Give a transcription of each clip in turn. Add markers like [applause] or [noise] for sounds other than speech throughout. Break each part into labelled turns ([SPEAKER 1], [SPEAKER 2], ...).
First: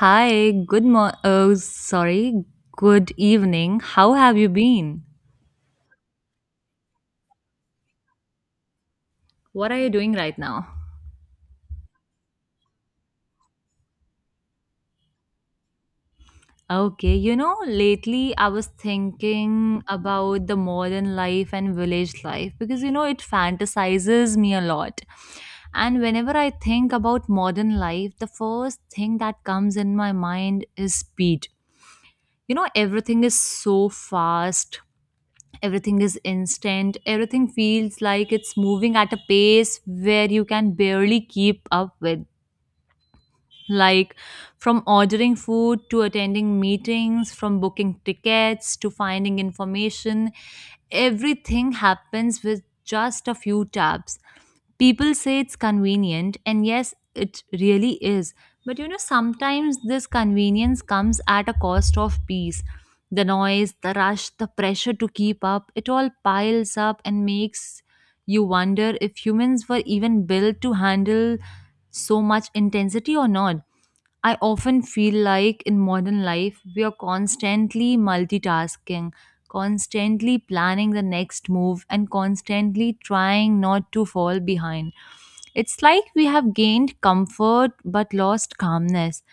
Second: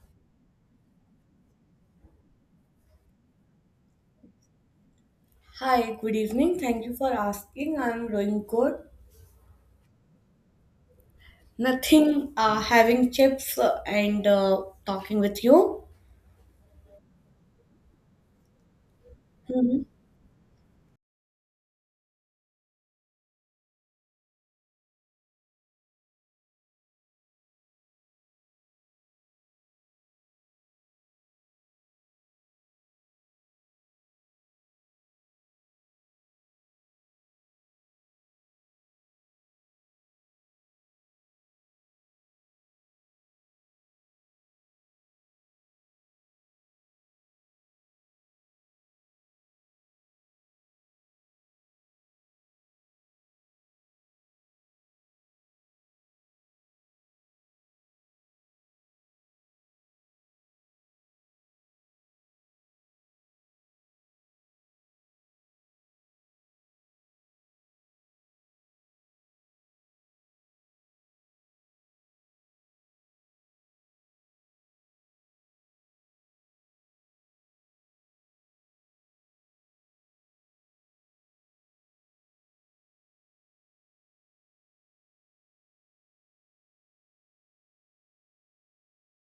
[SPEAKER 1] Hi, good mo- oh, sorry, good evening. How have you been?
[SPEAKER 2] Hi, good evening. Thank you for asking. I'm doing good.
[SPEAKER 1] What are you doing right now?
[SPEAKER 2] Nothing, having chips and talking with you.
[SPEAKER 1] Okay, you know, lately I was thinking
[SPEAKER 2] Mhm.
[SPEAKER 1] about the modern life and village life because you know it fantasizes me a lot. And whenever I think about modern life, the first thing that comes in my mind is speed. You know, everything is so fast, everything is instant, everything feels like it's moving at a pace where you can barely keep up with, like, from ordering food to attending meetings, from booking tickets to finding information, everything happens with just a few taps. People say it's convenient, and yes, it really is. But you know, sometimes this convenience comes at a cost of peace. The noise, the rush, the pressure to keep up, it all piles up and makes you wonder if humans were even built to handle so much intensity or not. I often feel like in modern life, we are constantly multitasking, constantly planning the next move, and constantly trying not to fall behind. It's like we have gained comfort but lost calmness.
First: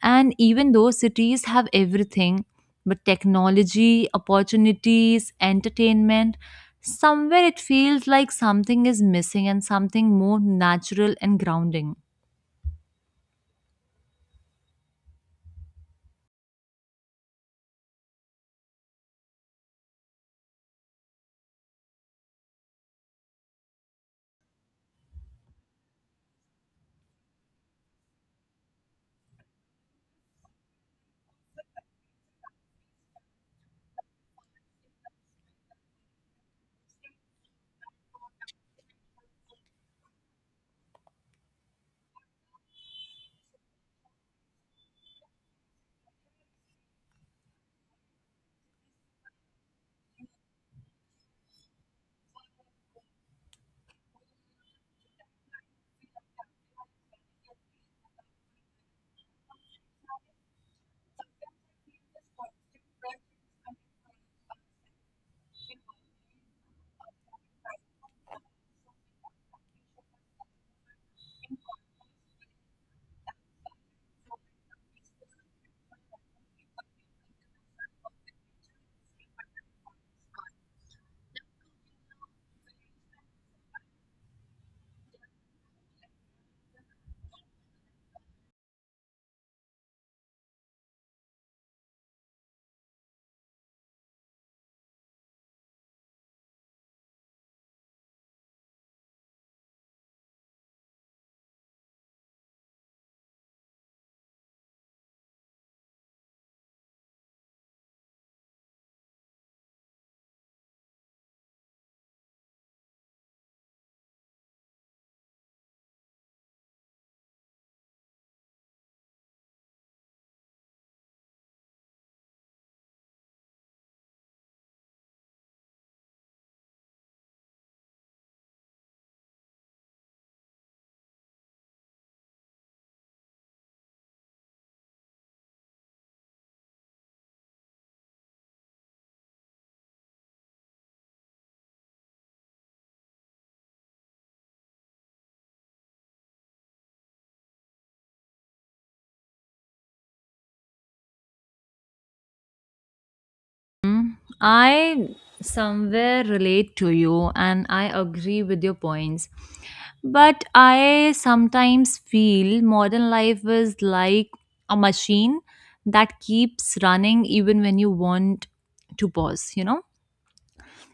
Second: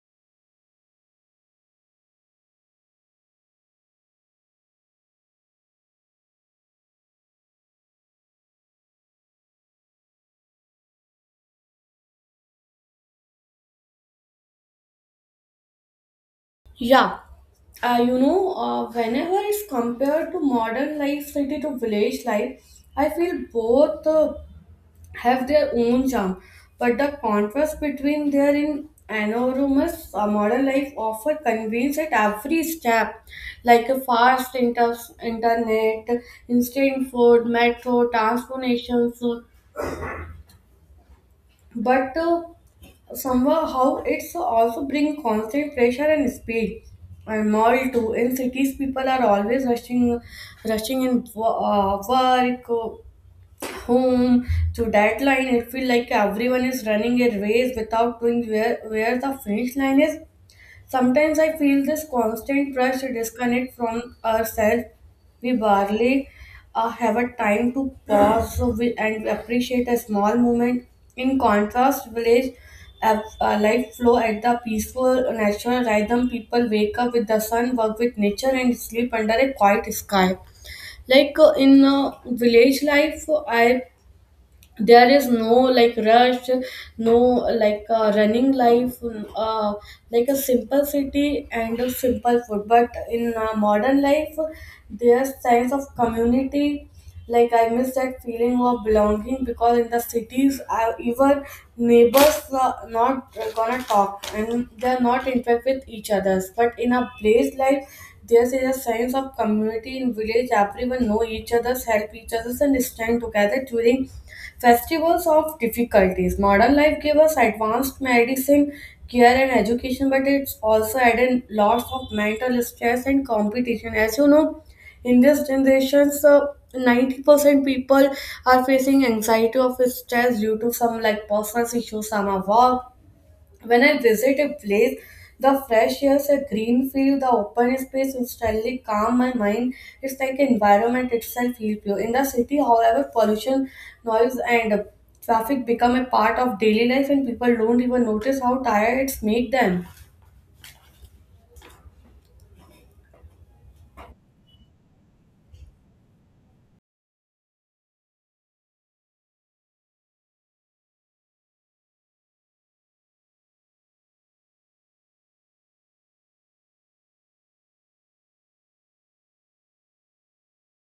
[SPEAKER 1] And even though cities have everything, but technology, opportunities, entertainment, somewhere it feels like something is missing and something more natural and grounding.
[SPEAKER 2] Yeah, you know, whenever it's compared to modern life, city to village life, I feel both have their own charm, but the contrast between their in enormous modern life offer convenience at every step, like a fast internet, instant food, metro, transportations, but somehow it's also bring constant pressure and speed. And mall too. In cities, people are always rushing, rushing in work, home to deadline. It feels like everyone is running a race without knowing where the finish line is. Sometimes I feel this constant rush to disconnect from ourselves. We barely have a time to pause so we, and appreciate a small moment. In contrast village life flow at the peaceful natural rhythm. People wake up with the sun, work with nature, and sleep under a quiet sky. Like in village life, I there is no like rush, no like running life, uh, like a simple city and a simple food. But in modern life, there's sense of community. Like I miss that feeling of belonging because in the cities even neighbors are not gonna talk and they're not interact with each others. But in a place like there's a sense of community in village, everyone know each other's, help each other's, and stand together during festivals of difficulties. Modern life gave us advanced medicine, care, and education, but it's also added lots of mental stress and competition. As you know, in this generation, so 90% people are facing anxiety of stress due to some like personal issues, some are work. When I visit a place, the fresh air, the green field, the open space instantly calm my mind. It's like environment itself feel pure. In the city, however, pollution, noise, and traffic become a part of daily life, and people don't even notice how tired it's make them.
[SPEAKER 1] I somewhere relate to you and I agree with your points. But I sometimes feel modern life is like a machine that keeps running even when you want to pause, you know?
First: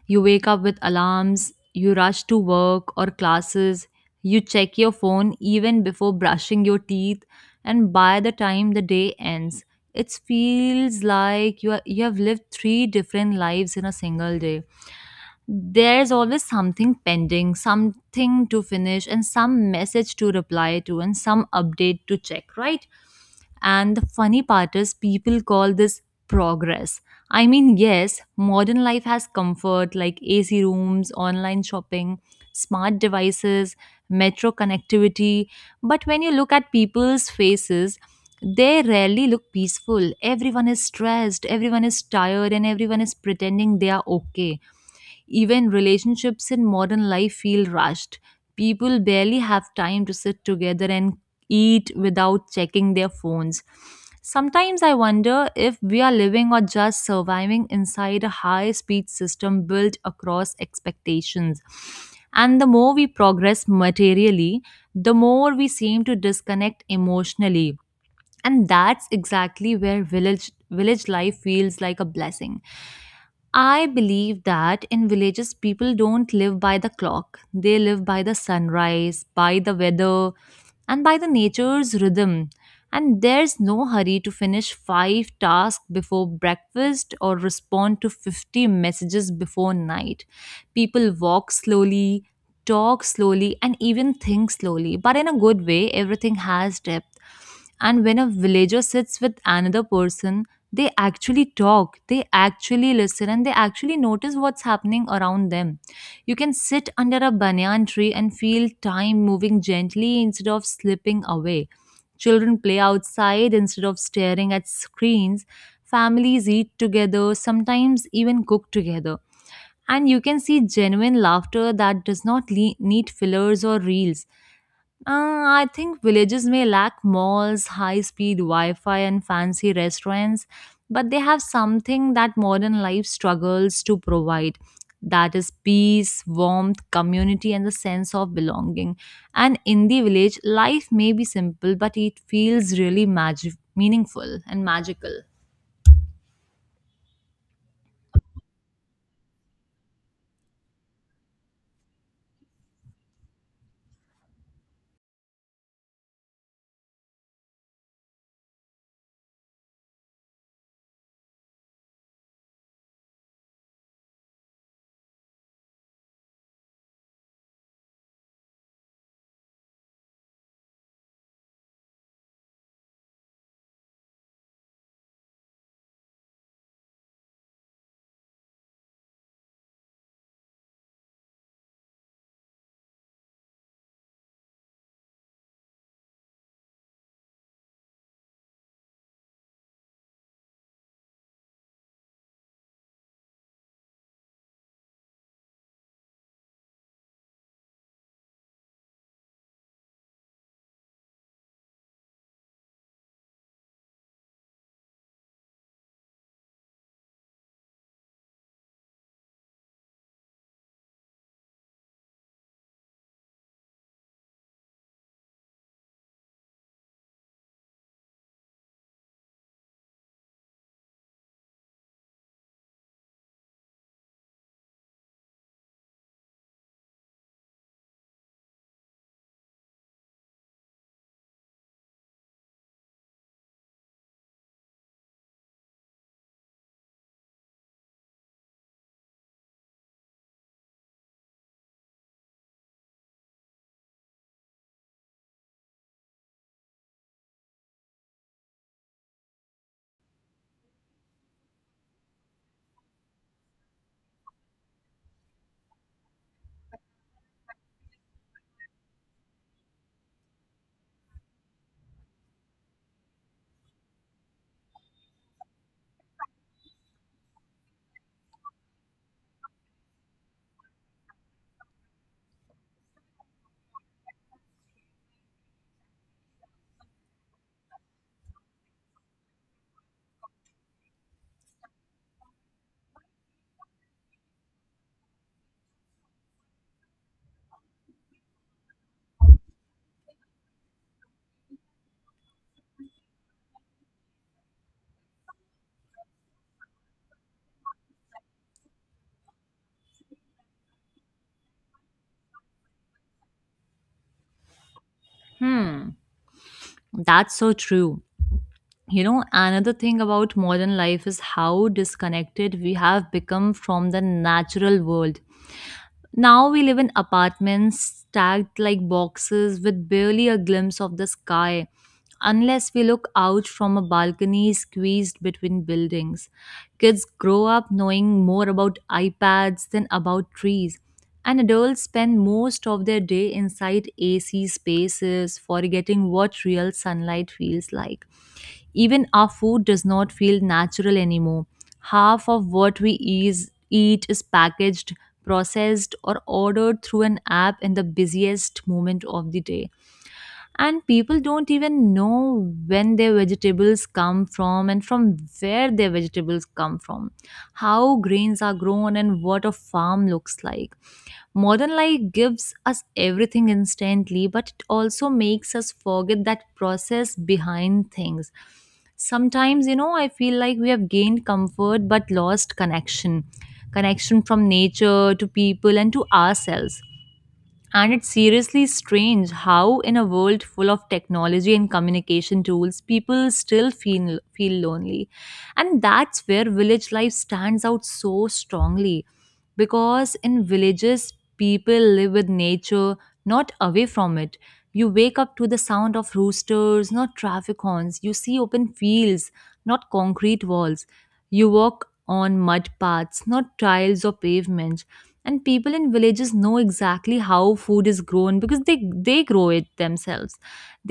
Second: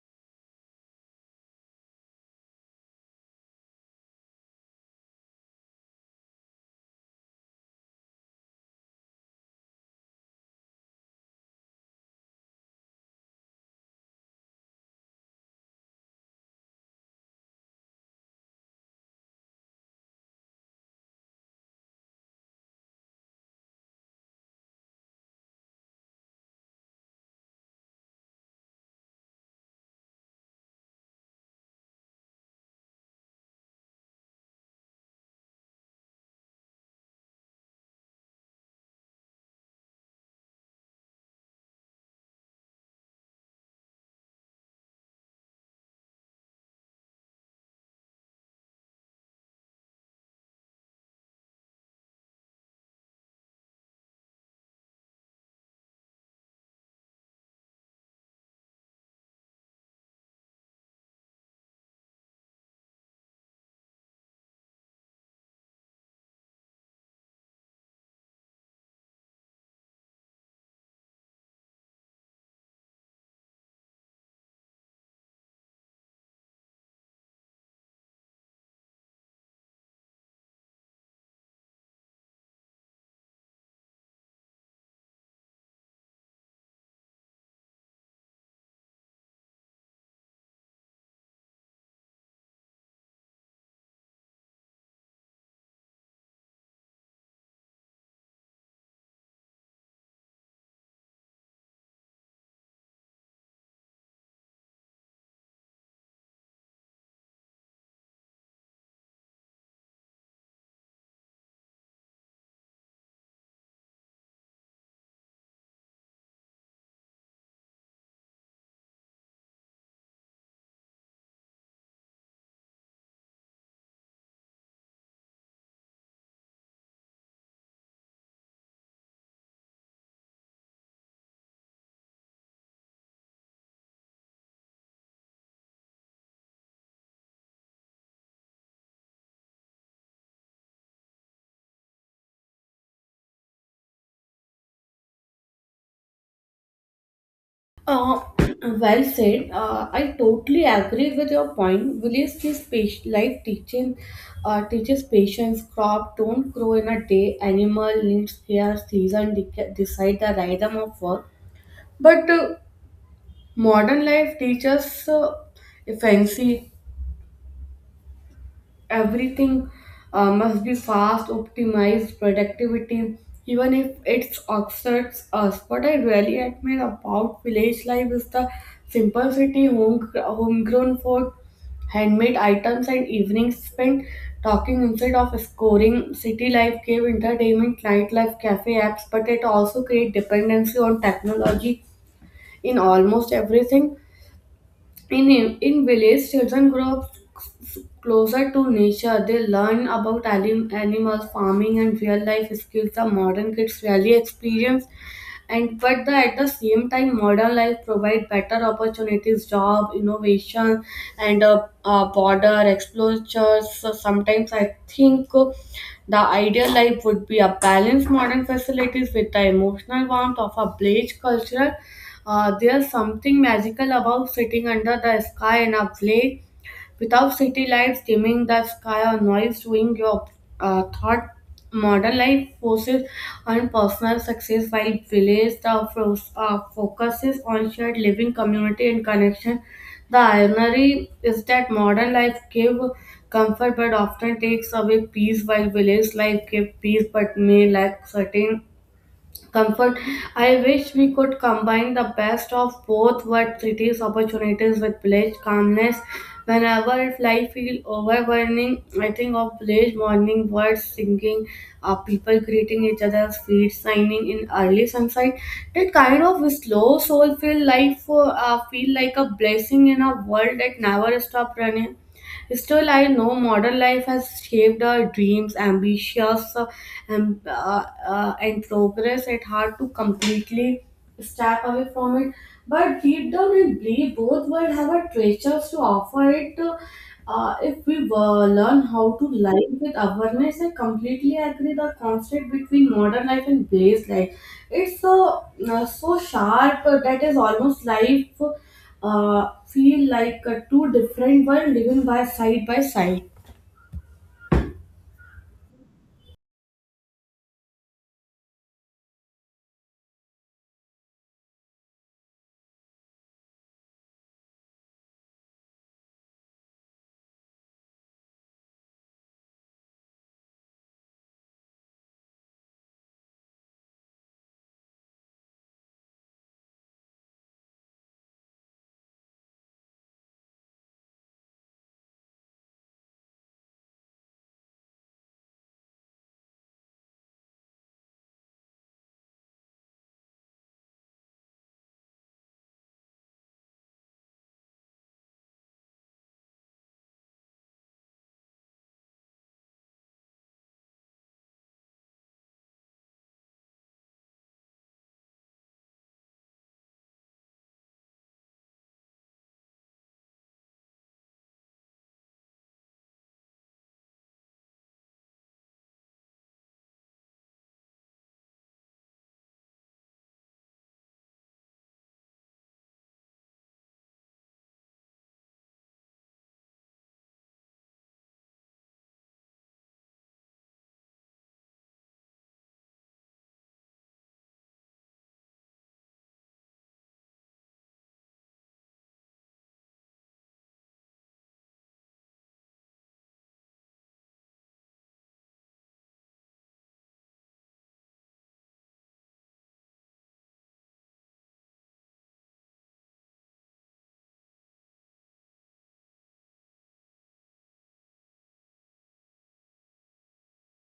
[SPEAKER 1] You wake up with alarms, you rush to work or classes, you check your phone even before brushing your teeth, and by the time the day ends, it feels like you have lived three different lives in a single day. There's always something pending, something to finish, and some message to reply to, and some update to check, right? And the funny part is, people call this progress. I mean, yes, modern life has comfort like AC rooms, online shopping, smart devices, metro connectivity. But when you look at people's faces, they rarely look peaceful. Everyone is stressed, everyone is tired, and everyone is pretending they are okay. Even relationships in modern life feel rushed. People barely have time to sit together and eat without checking their phones. Sometimes I wonder if we are living or just surviving inside a high speed system built across expectations. And the more we progress materially, the more we seem to disconnect emotionally. And that's exactly where village life feels like a blessing. I believe that in villages, people don't live by the clock. They live by the sunrise, by the weather, and by the nature's rhythm. And there's no hurry to finish five tasks before breakfast or respond to 50 messages before night. People walk slowly, talk slowly, and even think slowly. But in a good way, everything has depth. And when a villager sits with another person, they actually talk, they actually listen, and they actually notice what's happening around them. You can sit under a banyan tree and feel time moving gently instead of slipping away. Children play outside instead of staring at screens. Families eat together, sometimes even cook together. And you can see genuine laughter that does not need fillers or reels. I think villages may lack malls, high speed Wi Fi, and fancy restaurants, but they have something that modern life struggles to provide, that is peace, warmth, community, and the sense of belonging. And in the village, life may be simple, but it feels really meaningful and magical.
[SPEAKER 2] Uh, well said. I totally agree with your point. Village life teaching teaches patience. Crop don't grow in a day. Animal needs care. Season decide the rhythm of work. But modern life teaches fancy. Everything must be fast, optimized, productivity, even if it's exerts us. What I really admire about village life is the simplicity, homegrown food, handmade items, and evenings spent talking instead of scoring. City life gave entertainment, nightlife, cafe apps, but it also create dependency on technology in almost everything. in, in village, children grow up closer to nature. They learn about animals, farming, and real life skills that modern kids rarely experience. And but the, at the same time, modern life provide better opportunities, job, innovation, and border exposures. So sometimes I think the ideal life would be a balanced modern facilities with the emotional warmth of a village culture. Uh, there's something magical about sitting under the sky in a play without city lights dimming the sky or noise doing your thought. Modern life forces on personal success while village the focuses on shared living, community, and connection. The irony is that modern life give comfort but often takes away peace, while village life give peace but may lack certain comfort. I wish we could combine the best of both world, cities opportunities with village calmness. Whenever life feels overwhelming, I think of village morning birds singing, people greeting each other's feet, shining in early sunlight. That kind of slow soulful life feel like a blessing in a world that never stops running. Still, I know modern life has shaped our dreams, ambitions, and progress. It's hard to completely step away from it. But deep down, I believe both worlds have a treasures to offer it. If we learn how to live with awareness, I completely agree. The conflict between modern life and base life, it's so sharp that is almost life feel like two different while living by side by side.
[SPEAKER 1] Hmm, that's so true. You know, another thing about modern life is how disconnected we have become from the natural world. Now we live in apartments stacked like boxes with barely a glimpse of the sky unless we look out from a balcony squeezed between buildings. Kids grow up knowing more about iPads than about trees, and adults spend most of their day inside AC spaces, forgetting what real sunlight feels like. Even our food does not feel natural anymore. Half of what we eat is packaged, processed, or ordered through an app in the busiest moment of the day. And people don't even know when their vegetables come from and from where their vegetables come from, how grains are grown, and what a farm looks like. Modern life gives us everything instantly, but it also makes us forget that process behind things. Sometimes, you know, I feel like we have gained comfort but lost connection, connection from nature to people and to ourselves. And it's seriously strange how, in a world full of technology and communication tools, people still feel lonely. And that's where village life stands out so strongly. Because in villages, people live with nature, not away from it. You wake up to the sound of roosters, not traffic horns. You see open fields, not concrete walls. You walk on mud paths, not tiles or pavements. And people in villages know exactly how food is grown because they grow it themselves.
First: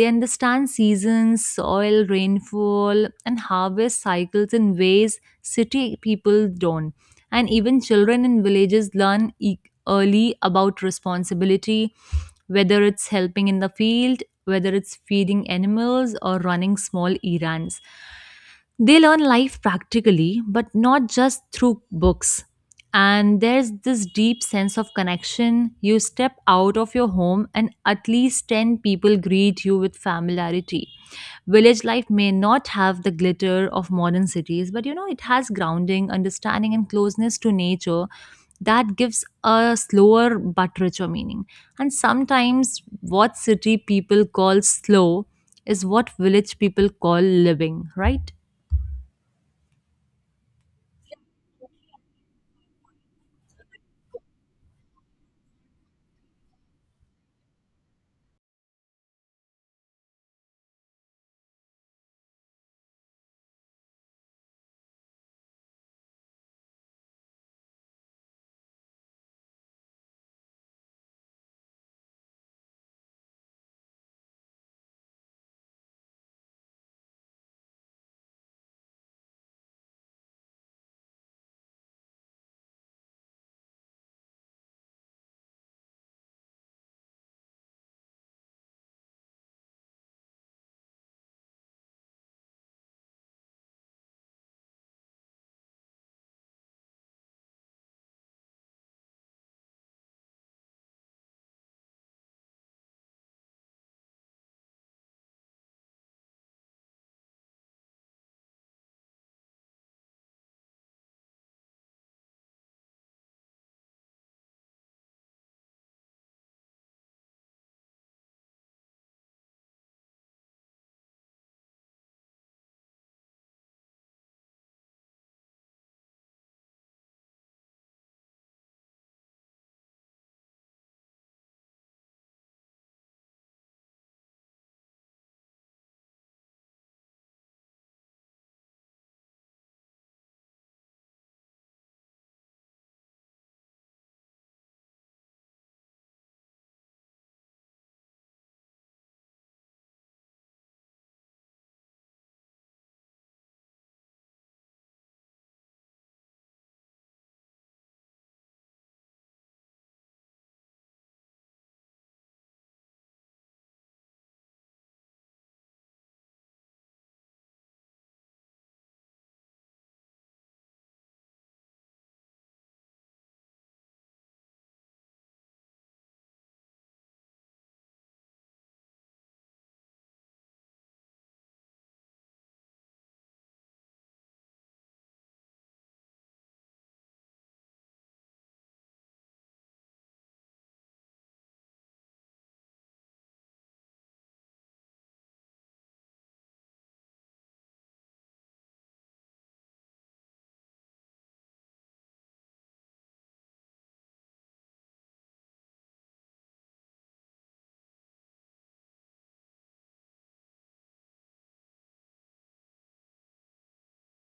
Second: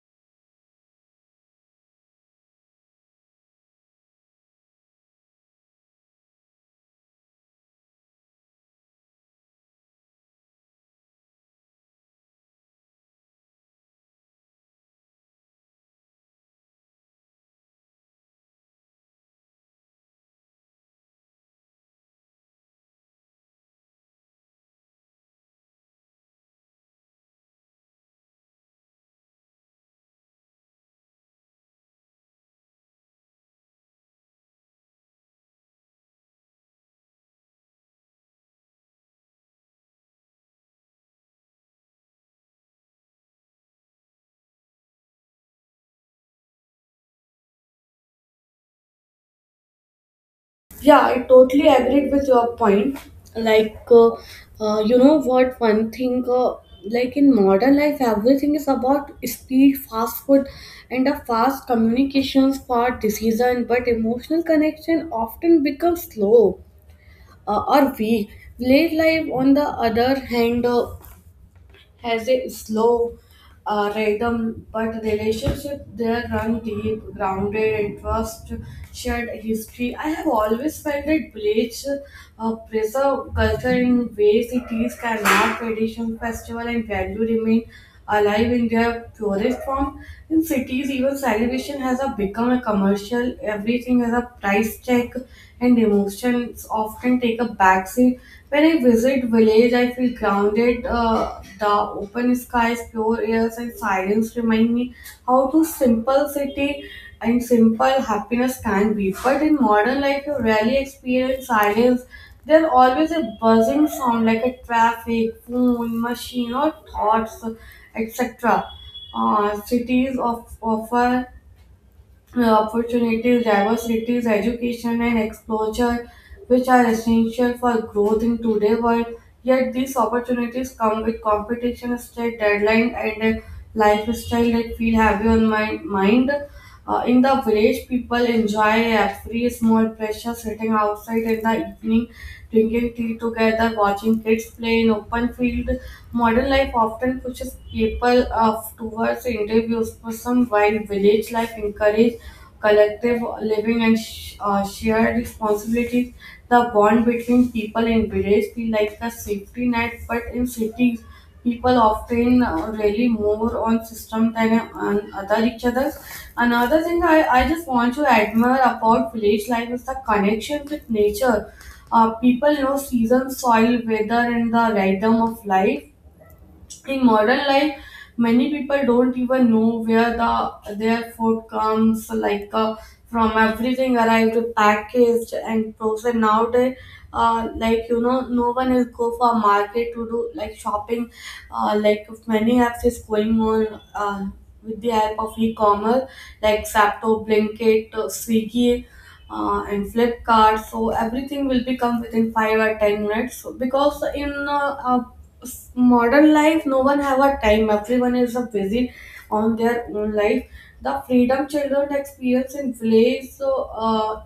[SPEAKER 1] They understand seasons, soil, rainfall, and harvest cycles in ways city people don't. And even children in villages learn early about responsibility, whether it's helping in the field, whether it's feeding animals or running small errands. They learn life practically, but not just through books. And there's this deep sense of connection. You step out of your home, and at least 10 people greet you with familiarity. Village life may not have the glitter of modern cities, but you know, it has grounding, understanding, and closeness to nature that gives a slower but richer meaning. And sometimes what city people call slow is what village people call living, right?
[SPEAKER 2] Yeah, I totally agreed with your point. Like, you know what, one thing, like in modern life, everything is about speed, fast food, and a fast communications for decision, but emotional connection often becomes slow or weak. Late life, on the other hand, has a slow rhythm, but relationship there run deep, grounded in trust, shared history. I have always felt that village preserve culture in ways cities cannot. Tradition, festival, and value remain alive in their purest form. In cities, even celebration has a become a commercial. Everything has a price tag, and emotions often take a backseat. When I visit village, I feel grounded. The open skies, pure airs, and silence remind me how to simple city and simple happiness can be. But in modern life, you rarely experience silence. There's always a buzzing sound like a traffic, phone, machine, or thoughts, etc. Cities offer opportunities, diversities, education, and exposure, which are essential for growth in today's world. Yet these opportunities come with competition, strict deadline, and a lifestyle that feel heavy on my mind. In the village, people enjoy every small pleasure sitting outside in the evening, drinking tea together, watching kids play in open field. Modern life often pushes people towards interviews for some, while village life encourage collective living and shared responsibilities. The bond between people in village feel like a safety net, but in cities people often really more on system than on other each other. Another thing I just want to admire about village life is the connection with nature. People know season, soil, weather, and the rhythm of life. In modern life, many people don't even know where the their food comes like from. Everything arrived packaged and frozen nowadays. Like you know, no one is go for market to do like shopping. Like many apps is going on with the help of e-commerce, like Zapto, Blinkit, Swiggy, and Flipkart. So everything will become within 5 or 10 minutes. So because in modern life, no one have a time. Everyone is busy on their own life. The freedom children experience in village so,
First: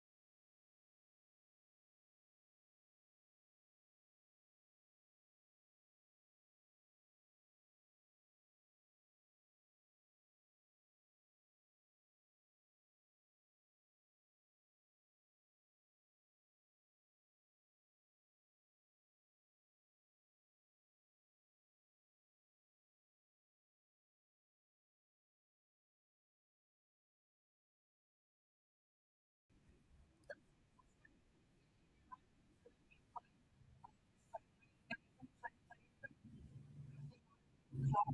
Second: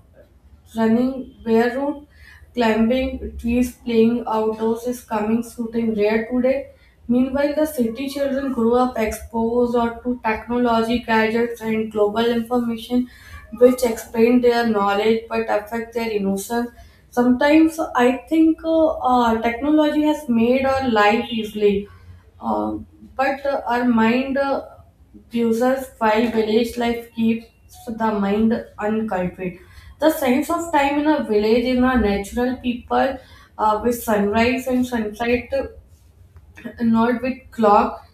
[SPEAKER 2] running barefoot, climbing trees, playing outdoors is coming shooting rare today. Meanwhile, the city children grow up exposed or to technology, gadgets, and global information, which expand their knowledge but affect their innocence. Sometimes I think technology has made our life easily, uh, but our mind uses, while village life keeps the mind uncultured. The sense of time in a village in a natural people with sunrise and sunset, not with clock,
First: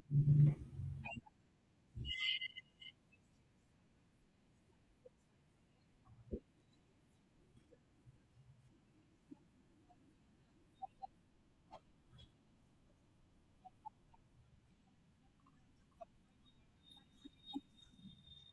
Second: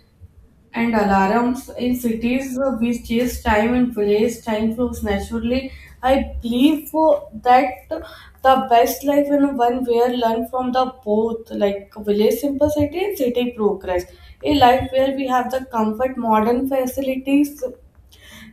[SPEAKER 2] and alarms. In cities we chase time and place, time flows naturally. I believe that the best life in one where learn from the both, like village simplicity and city progress, a life where we have the comfort modern facilities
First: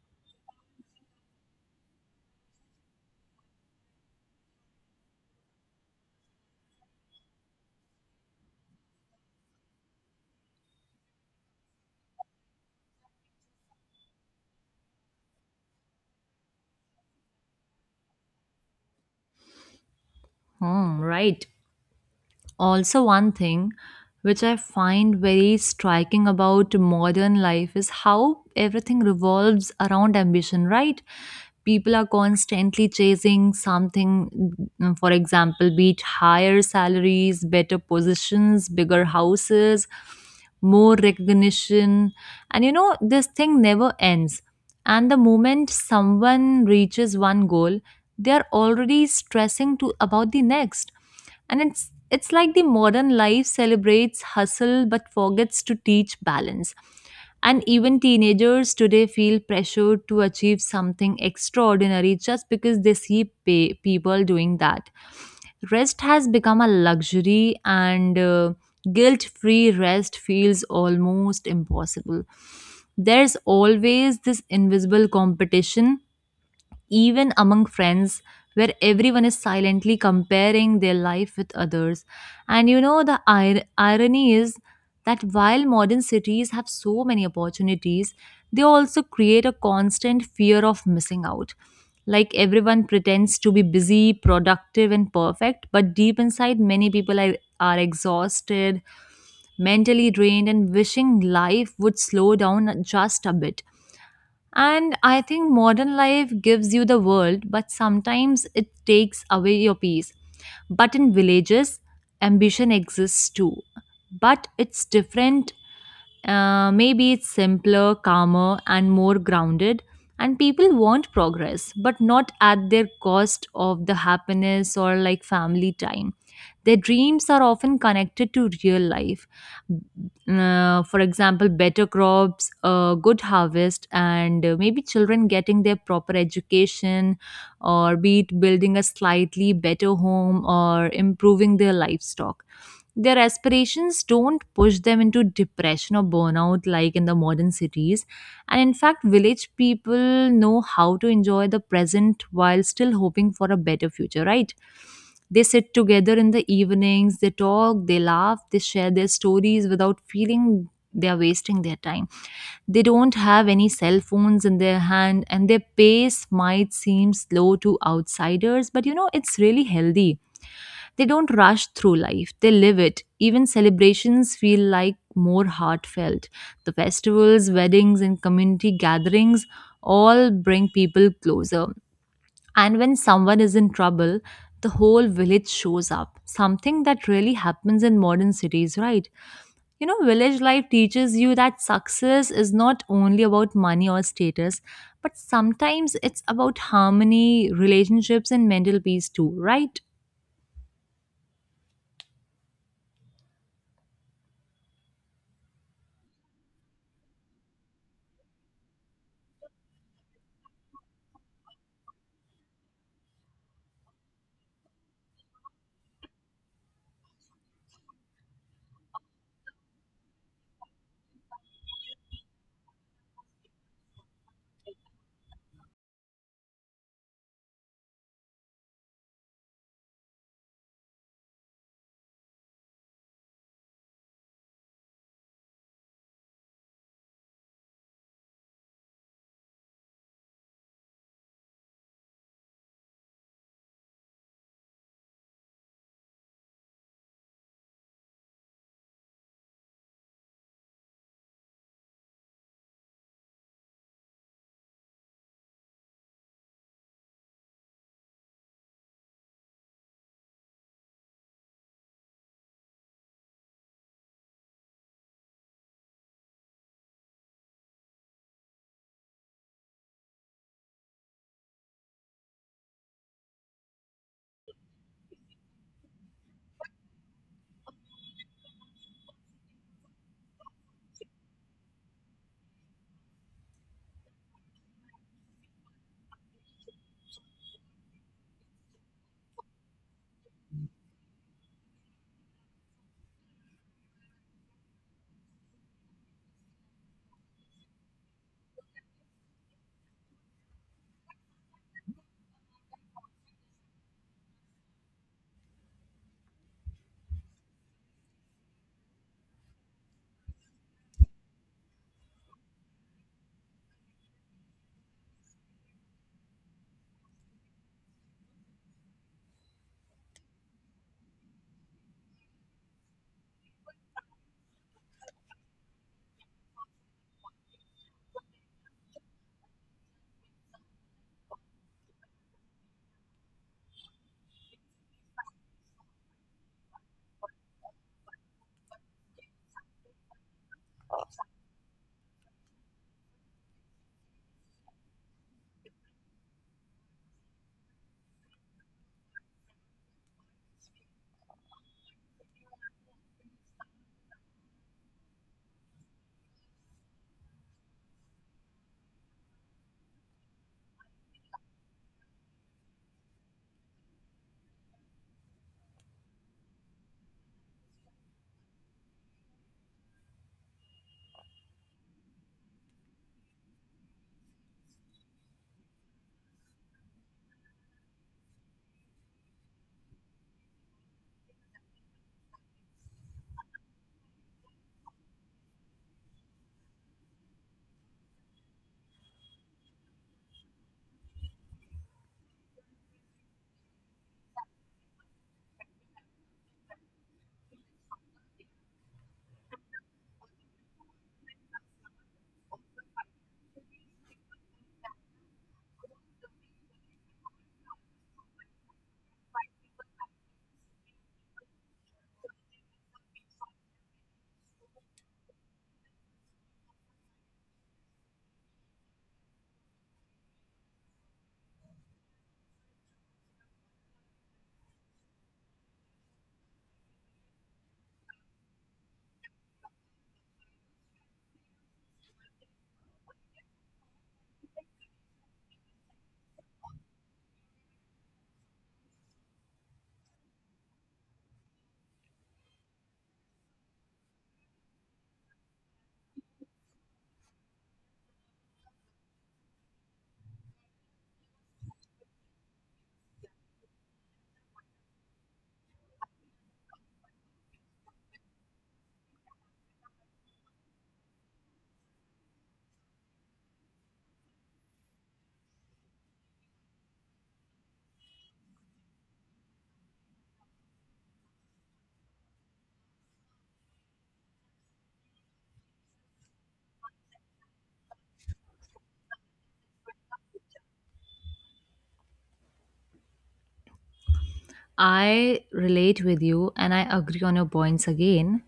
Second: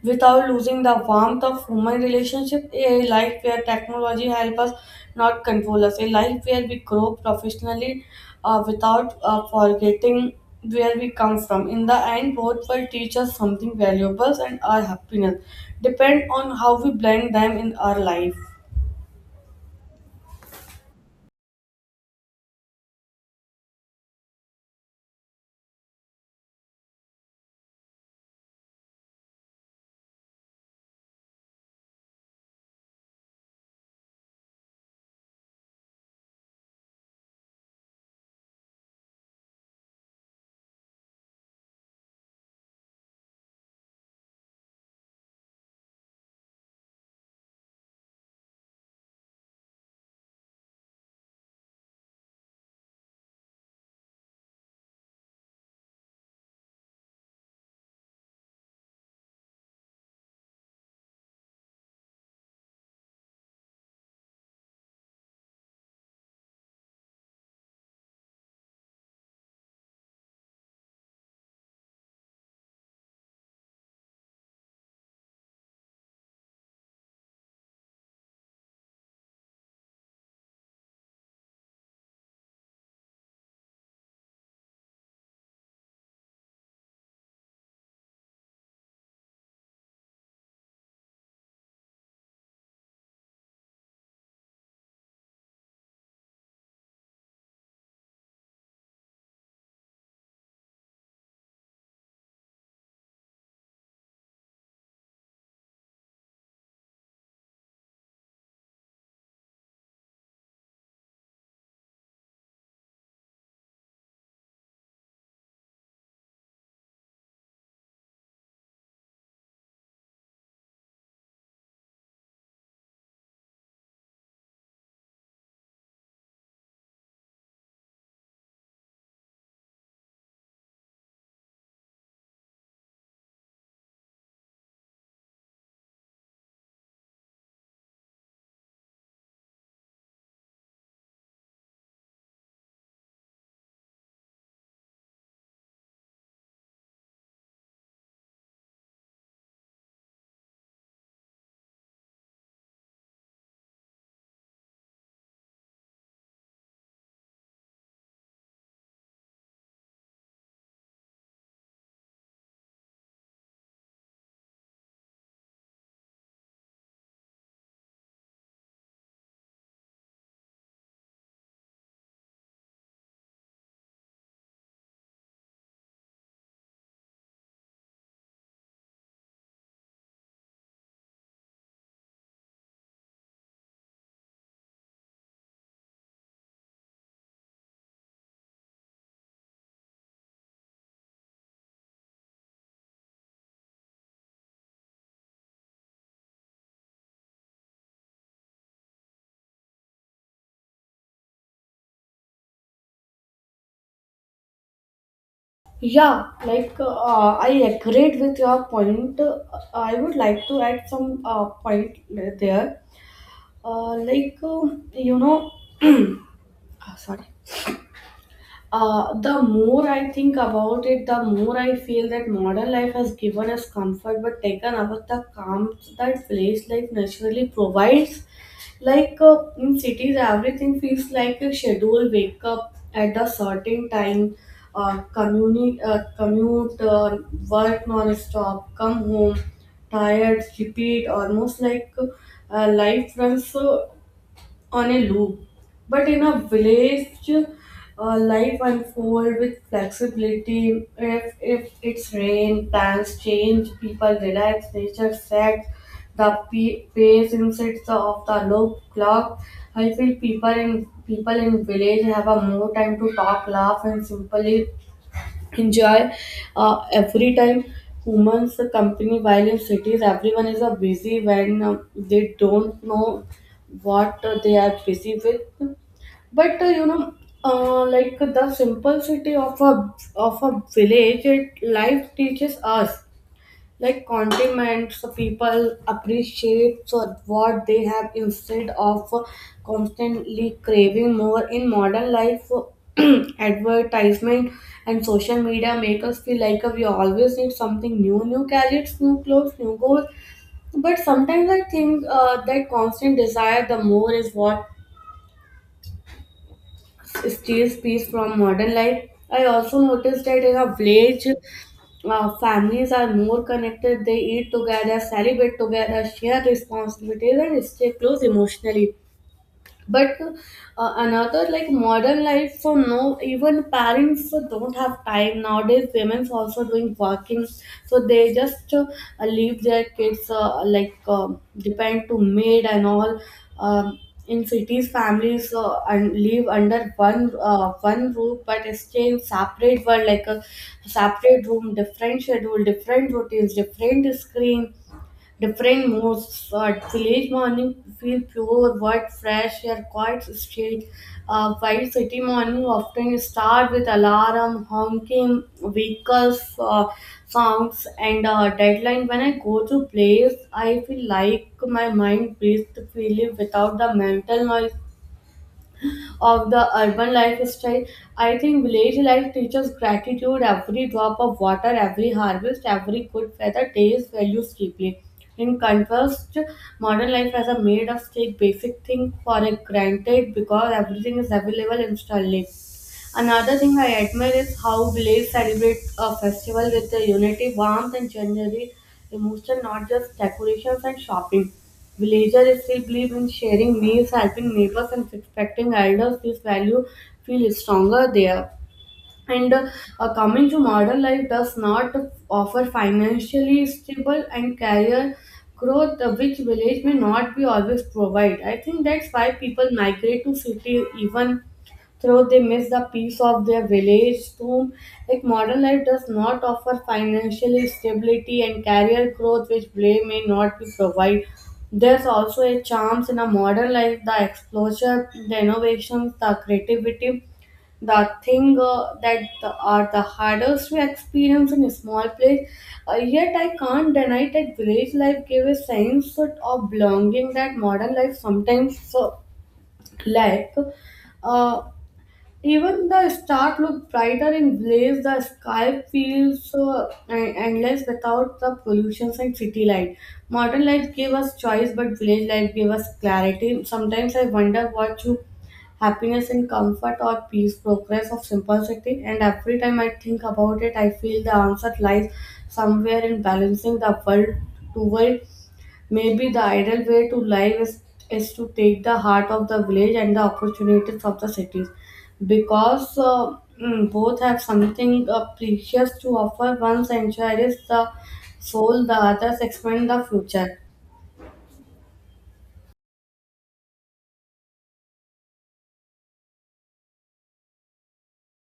[SPEAKER 2] without losing the warmth of human relationship. A life where technology helps us, not control us. A life where we grow professionally without forgetting where we come from. In the end, both will teach us something valuable, and our happiness depend on how we blend them in our life.
[SPEAKER 1] Hmm, right. Also, one thing which I find very striking about modern life is how everything revolves around ambition, right? People are constantly chasing something, mm, for example, be it higher salaries, better positions, bigger houses, more recognition. And you know, this thing never ends. And the moment someone reaches one goal, they are already stressing to about the next, and it's like the modern life celebrates hustle but forgets to teach balance. And even teenagers today feel pressured to achieve something extraordinary just because they see people doing that. Rest has become a luxury, and guilt free rest feels almost impossible. There's always this invisible competition, even among friends, where everyone is silently comparing their life with others. And you know, the irony is that while modern cities have so many opportunities, they also create a constant fear of missing out. Like everyone pretends to be busy, productive, and perfect, but deep inside, many people are exhausted, mentally drained, and wishing life would slow down just a bit. And I think modern life gives you the world, but sometimes it takes away your peace. But in villages, ambition exists too. But it's different. Maybe it's simpler, calmer, and more grounded. And people want progress, but not at their cost of the happiness or like family time. Their dreams are often connected to real life. Mm. For example, better crops, a good harvest, and maybe children getting their proper education, or be it building a slightly better home or improving their livestock. Their aspirations don't push them into depression or burnout like in the modern cities. And in fact, village people know how to enjoy the present while still hoping for a better future, right? They sit together in the evenings, they talk, they laugh, they share their stories without feeling they are wasting their time. They don't have any cell phones in their hand, and their pace might seem slow to outsiders, but you know, it's really healthy. They don't rush through life, they live it. Even celebrations feel like more heartfelt. The festivals, weddings, and community gatherings all bring people closer. And when someone is in trouble, the whole village shows up. Something that really happens in modern cities, right? You know, village life teaches you that success is not only about money or status, but sometimes it's about harmony, relationships, and mental peace too, right?
[SPEAKER 2] Yeah, like I agreed with your point. I would like to add some point there. Like you know, [clears throat] ah sorry. The more I think about it, the more I feel that modern life has given us comfort but taken away the calm that village life naturally provides. Like in cities, everything feels like a schedule, wake up at a certain time, commute, work non stop, come home tired, repeat, almost like life runs on a loop. But in a village, life unfolds with flexibility. If it's rain, plans change, people relax, nature sets the pace inside of the loop clock. I feel people in village have a more time to talk, laugh, and simply enjoy every time humans company, while in cities everyone is busy when they don't know what they are busy with. But you know, like the simplicity of a village it life teaches us like condiments, people appreciate for what they have instead of constantly craving more. In modern life, [clears throat] advertisement and social media make us feel like we always need something new, new gadgets, new clothes, new goals. But sometimes I think that constant desire, the more is what steals peace from modern life. I also noticed that in a village, families are more connected. They eat together, celebrate together, share responsibilities, and stay close emotionally but another like modern life for no even parents don't have time nowadays, women also doing working, so they just leave their kids like depend to maid and all. um, in cities families and live under one roof but stay in separate world like a separate room, different schedule, different routines, different screen, different moods. At village morning, feel pure, word fresh, air quiet street. While city morning often start with alarm, honking, vehicles, sounds, and deadline. When I go to place, I feel like my mind breathes freely without the mental noise of the urban lifestyle. I think village life teaches gratitude, every drop of water, every harvest, every good weather, days values deeply. In contrast, modern life has a made us take basic thing for a granted because everything is available instantly. Another thing I admire is how village celebrate a festival with the unity, warmth, and generally emotion, not just decorations and shopping. Villagers still believe in sharing meals, helping neighbors, and respecting elders. This value feels stronger there, and coming to modern life does not offer financially stable and career growth, which village may not be always provide. I think that's why people migrate to city even though they miss the peace of their village home. Like modern life does not offer financial stability and career growth which play may not be provide. There's also a charms in a modern life, the exposure, the innovations, the creativity, the thing that are the hardest to experience in a small place. Yet I can't deny that village life gave a sense of belonging that modern life sometimes lack. Uh, Even the stars look brighter in blaze. The sky feels so endless without the pollutions and city light. Modern life give us choice, but village life give us clarity. Sometimes I wonder what true happiness and comfort or peace, progress of simplicity. And every time I think about it, I feel the answer lies somewhere in balancing the world to world. Maybe the ideal way to live is to take the heart of the village and the opportunities of the cities because both have something precious to offer. One centuries the soul, the others expand the future.
[SPEAKER 1] I relate with you and I agree on your points again.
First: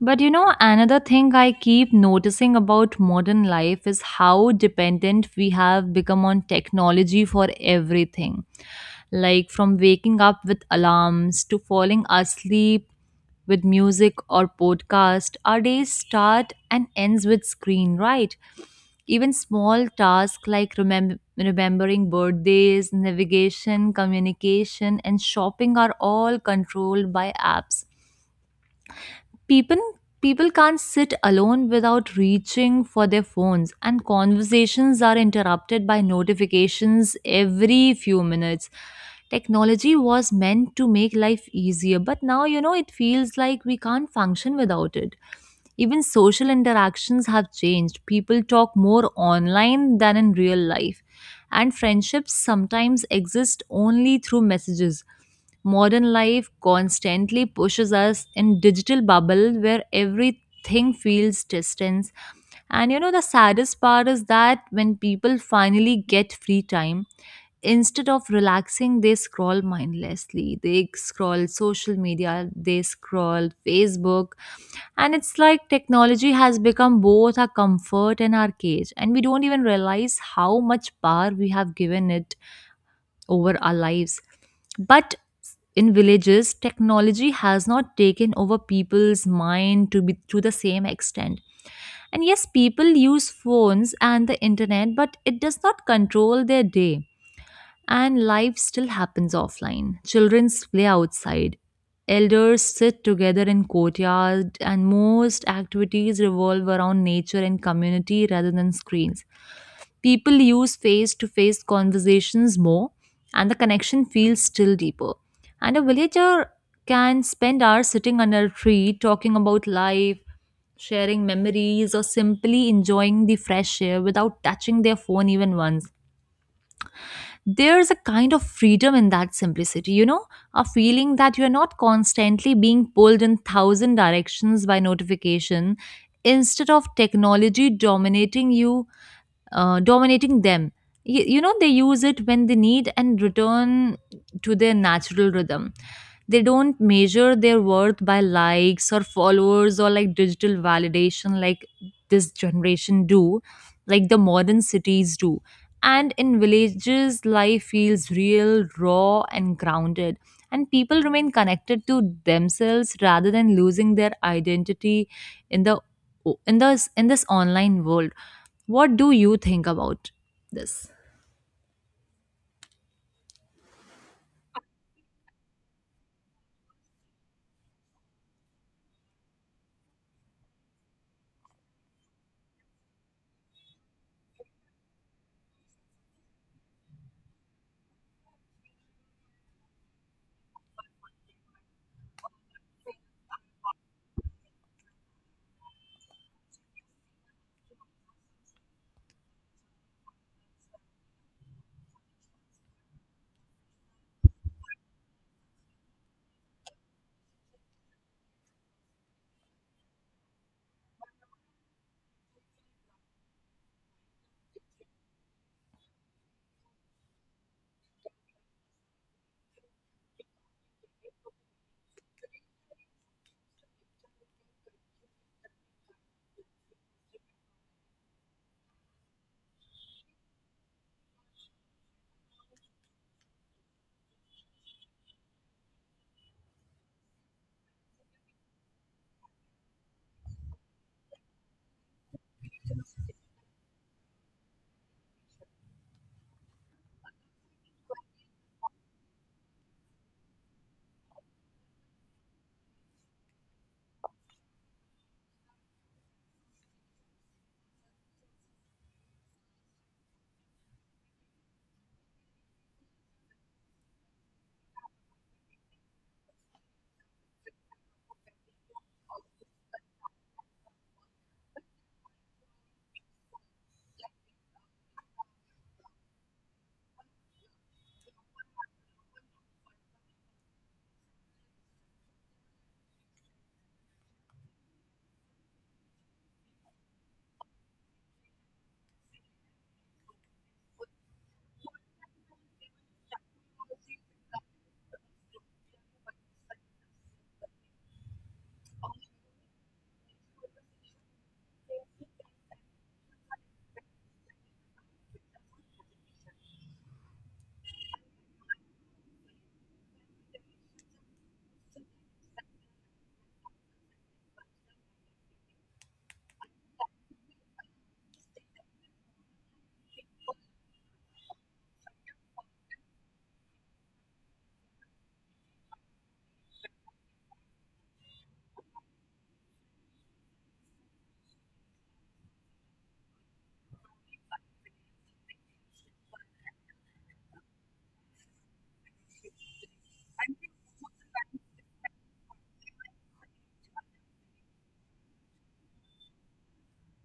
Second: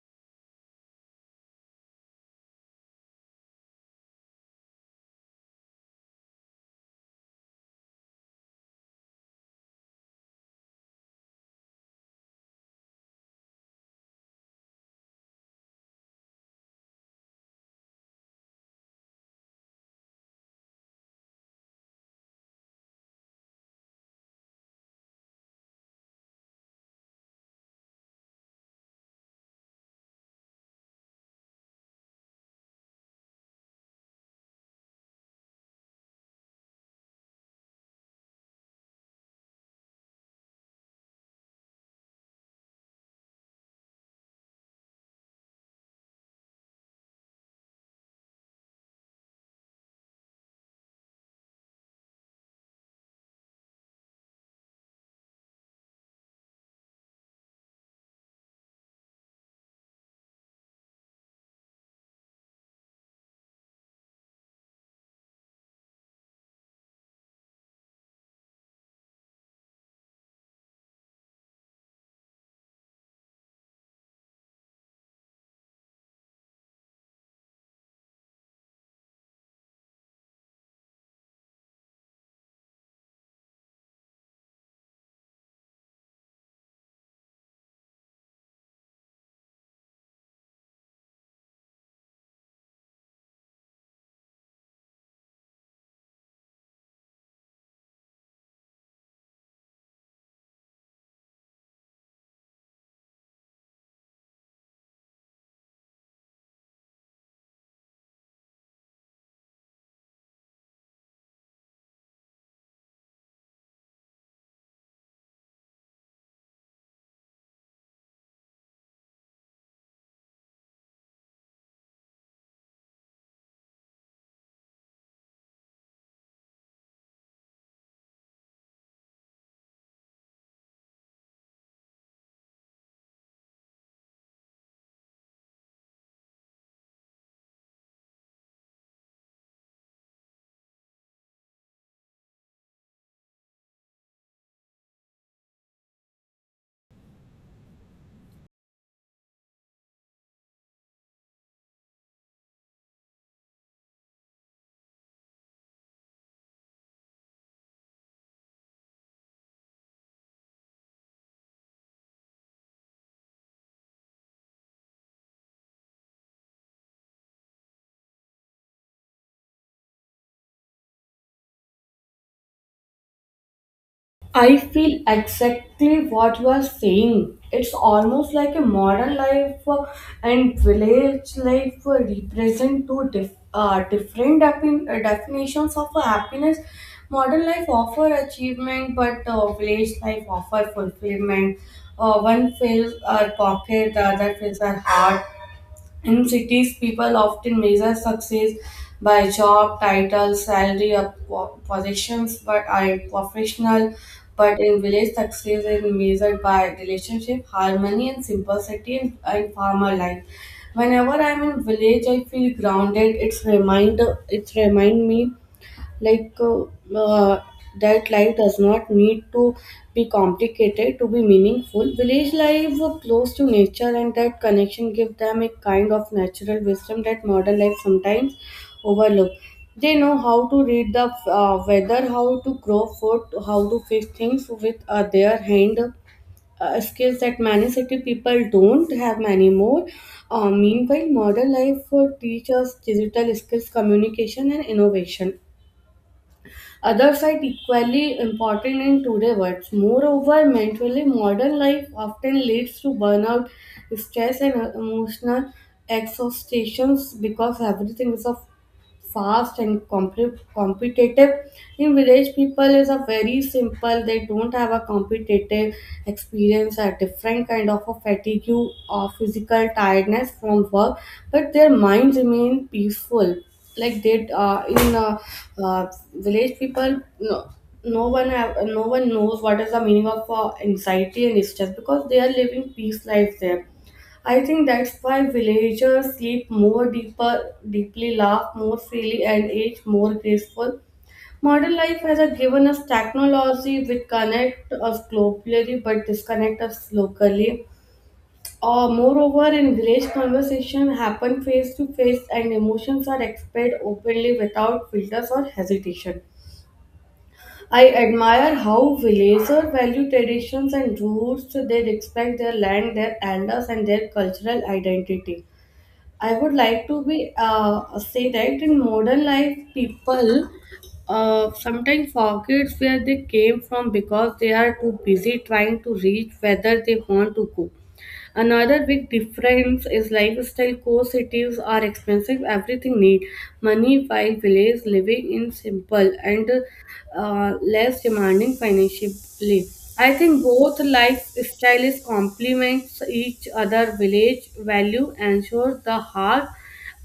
[SPEAKER 1] But you know, another thing I keep noticing about modern life is how dependent we have become on technology for everything. Like from waking up with alarms to falling asleep with music or podcast, our days start and ends with screen, right? Even small tasks like remembering birthdays, navigation, communication, and shopping are all controlled by apps. People people can't sit alone without reaching for their phones, and conversations are interrupted by notifications every few minutes. Technology was meant to make life easier, but now you know it feels like we can't function without it. Even social interactions have changed. People talk more online than in real life, and friendships sometimes exist only through messages. Modern life constantly pushes us in digital bubble where everything feels distance. And you know the saddest part is that when people finally get free time, instead of relaxing they scroll mindlessly. They scroll social media, they scroll Facebook, and it's like technology has become both our comfort and our cage, and we don't even realize how much power we have given it over our lives. But in villages, technology has not taken over people's mind to be to the same extent. And yes, people use phones and the internet, but it does not control their day. And life still happens offline. Children play outside. Elders sit together in courtyard and most activities revolve around nature and community rather than screens. People use face-to-face conversations more, and the connection feels still deeper. And a villager can spend hours sitting under a tree talking about life, sharing memories or simply enjoying the fresh air without touching their phone even once. There's a kind of freedom in that simplicity, you know, a feeling that you're not constantly being pulled in thousand directions by notification, instead of technology dominating them. You know, they use it when they need and return to their natural rhythm. They don't measure their worth by likes or followers or like digital validation like this generation do, like the modern cities do. And in villages, life feels real, raw, and grounded. And people remain connected to themselves rather than losing their identity in the in this online world. What do you think about this?
[SPEAKER 2] I feel exactly what you are saying. It's almost like a modern life and village life represent two different definitions of happiness. Modern life offer achievement, but village life offer fulfillment. One fills our pocket, the other fills our heart. In cities, people often measure success by job, title, salary, or positions, but are professional. But in village, success is measured by relationship, harmony, and simplicity in farmer life. Whenever I'm in village, I feel grounded. It's remind me like uh, that life does not need to be complicated to be meaningful. Village life were close to nature and that connection give them a kind of natural wisdom that modern life sometimes overlook. They know how to read the weather, how to grow food, how to fix things with their hand, skills that many city people don't have many more. Meanwhile modern life teaches digital skills, communication, and innovation. Others are equally important in today's world. Moreover, mentally modern life often leads to burnout, stress, and emotional exhaustion because everything is of fast and competitive. In village people is a very simple, they don't have a competitive experience, a different kind of a fatigue or physical tiredness from work, but their minds remain peaceful. Like they in uh, village people, no one have, no one knows what is the meaning of anxiety and stress because they are living peace life there. I think that's why villagers sleep more deeper, deeply laugh more freely, and age more graceful. Modern life given us technology which connect us globally but disconnect us locally. Moreover, in village conversation happen face to face and emotions are expressed openly without filters or hesitation. I admire how villagers value traditions and roots. They respect their land, their elders, and their cultural identity. I would like to be say that in modern life, people sometimes forgets where they came from because they are too busy trying to reach whether they want to go. Another big difference is lifestyle. Co Cities are expensive. Everything need money, while village living in simple and less demanding financially. I think both lifestyles complements each other. Village value ensures the heart,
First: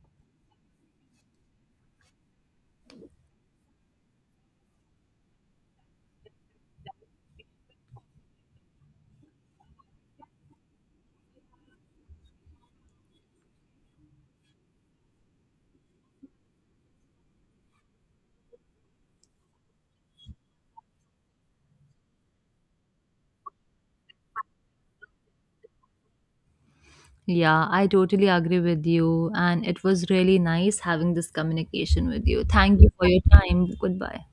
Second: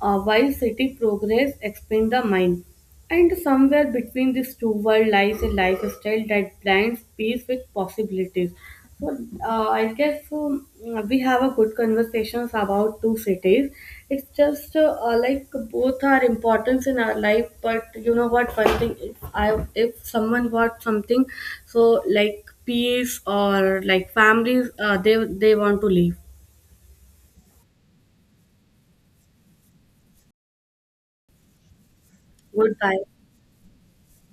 [SPEAKER 2] while city progress expands the mind. And somewhere between these two worlds lies a lifestyle that blends peace with possibilities. So I guess, we have a good conversations about two cities. It's just like both are important in our life, but you know what? One thing, if someone wants something, so like peace or like families, they want to leave.
[SPEAKER 1] Yeah, I totally agree with you. And it was really nice having this communication with you. Thank you
[SPEAKER 2] Goodbye.
[SPEAKER 1] for your time. Goodbye.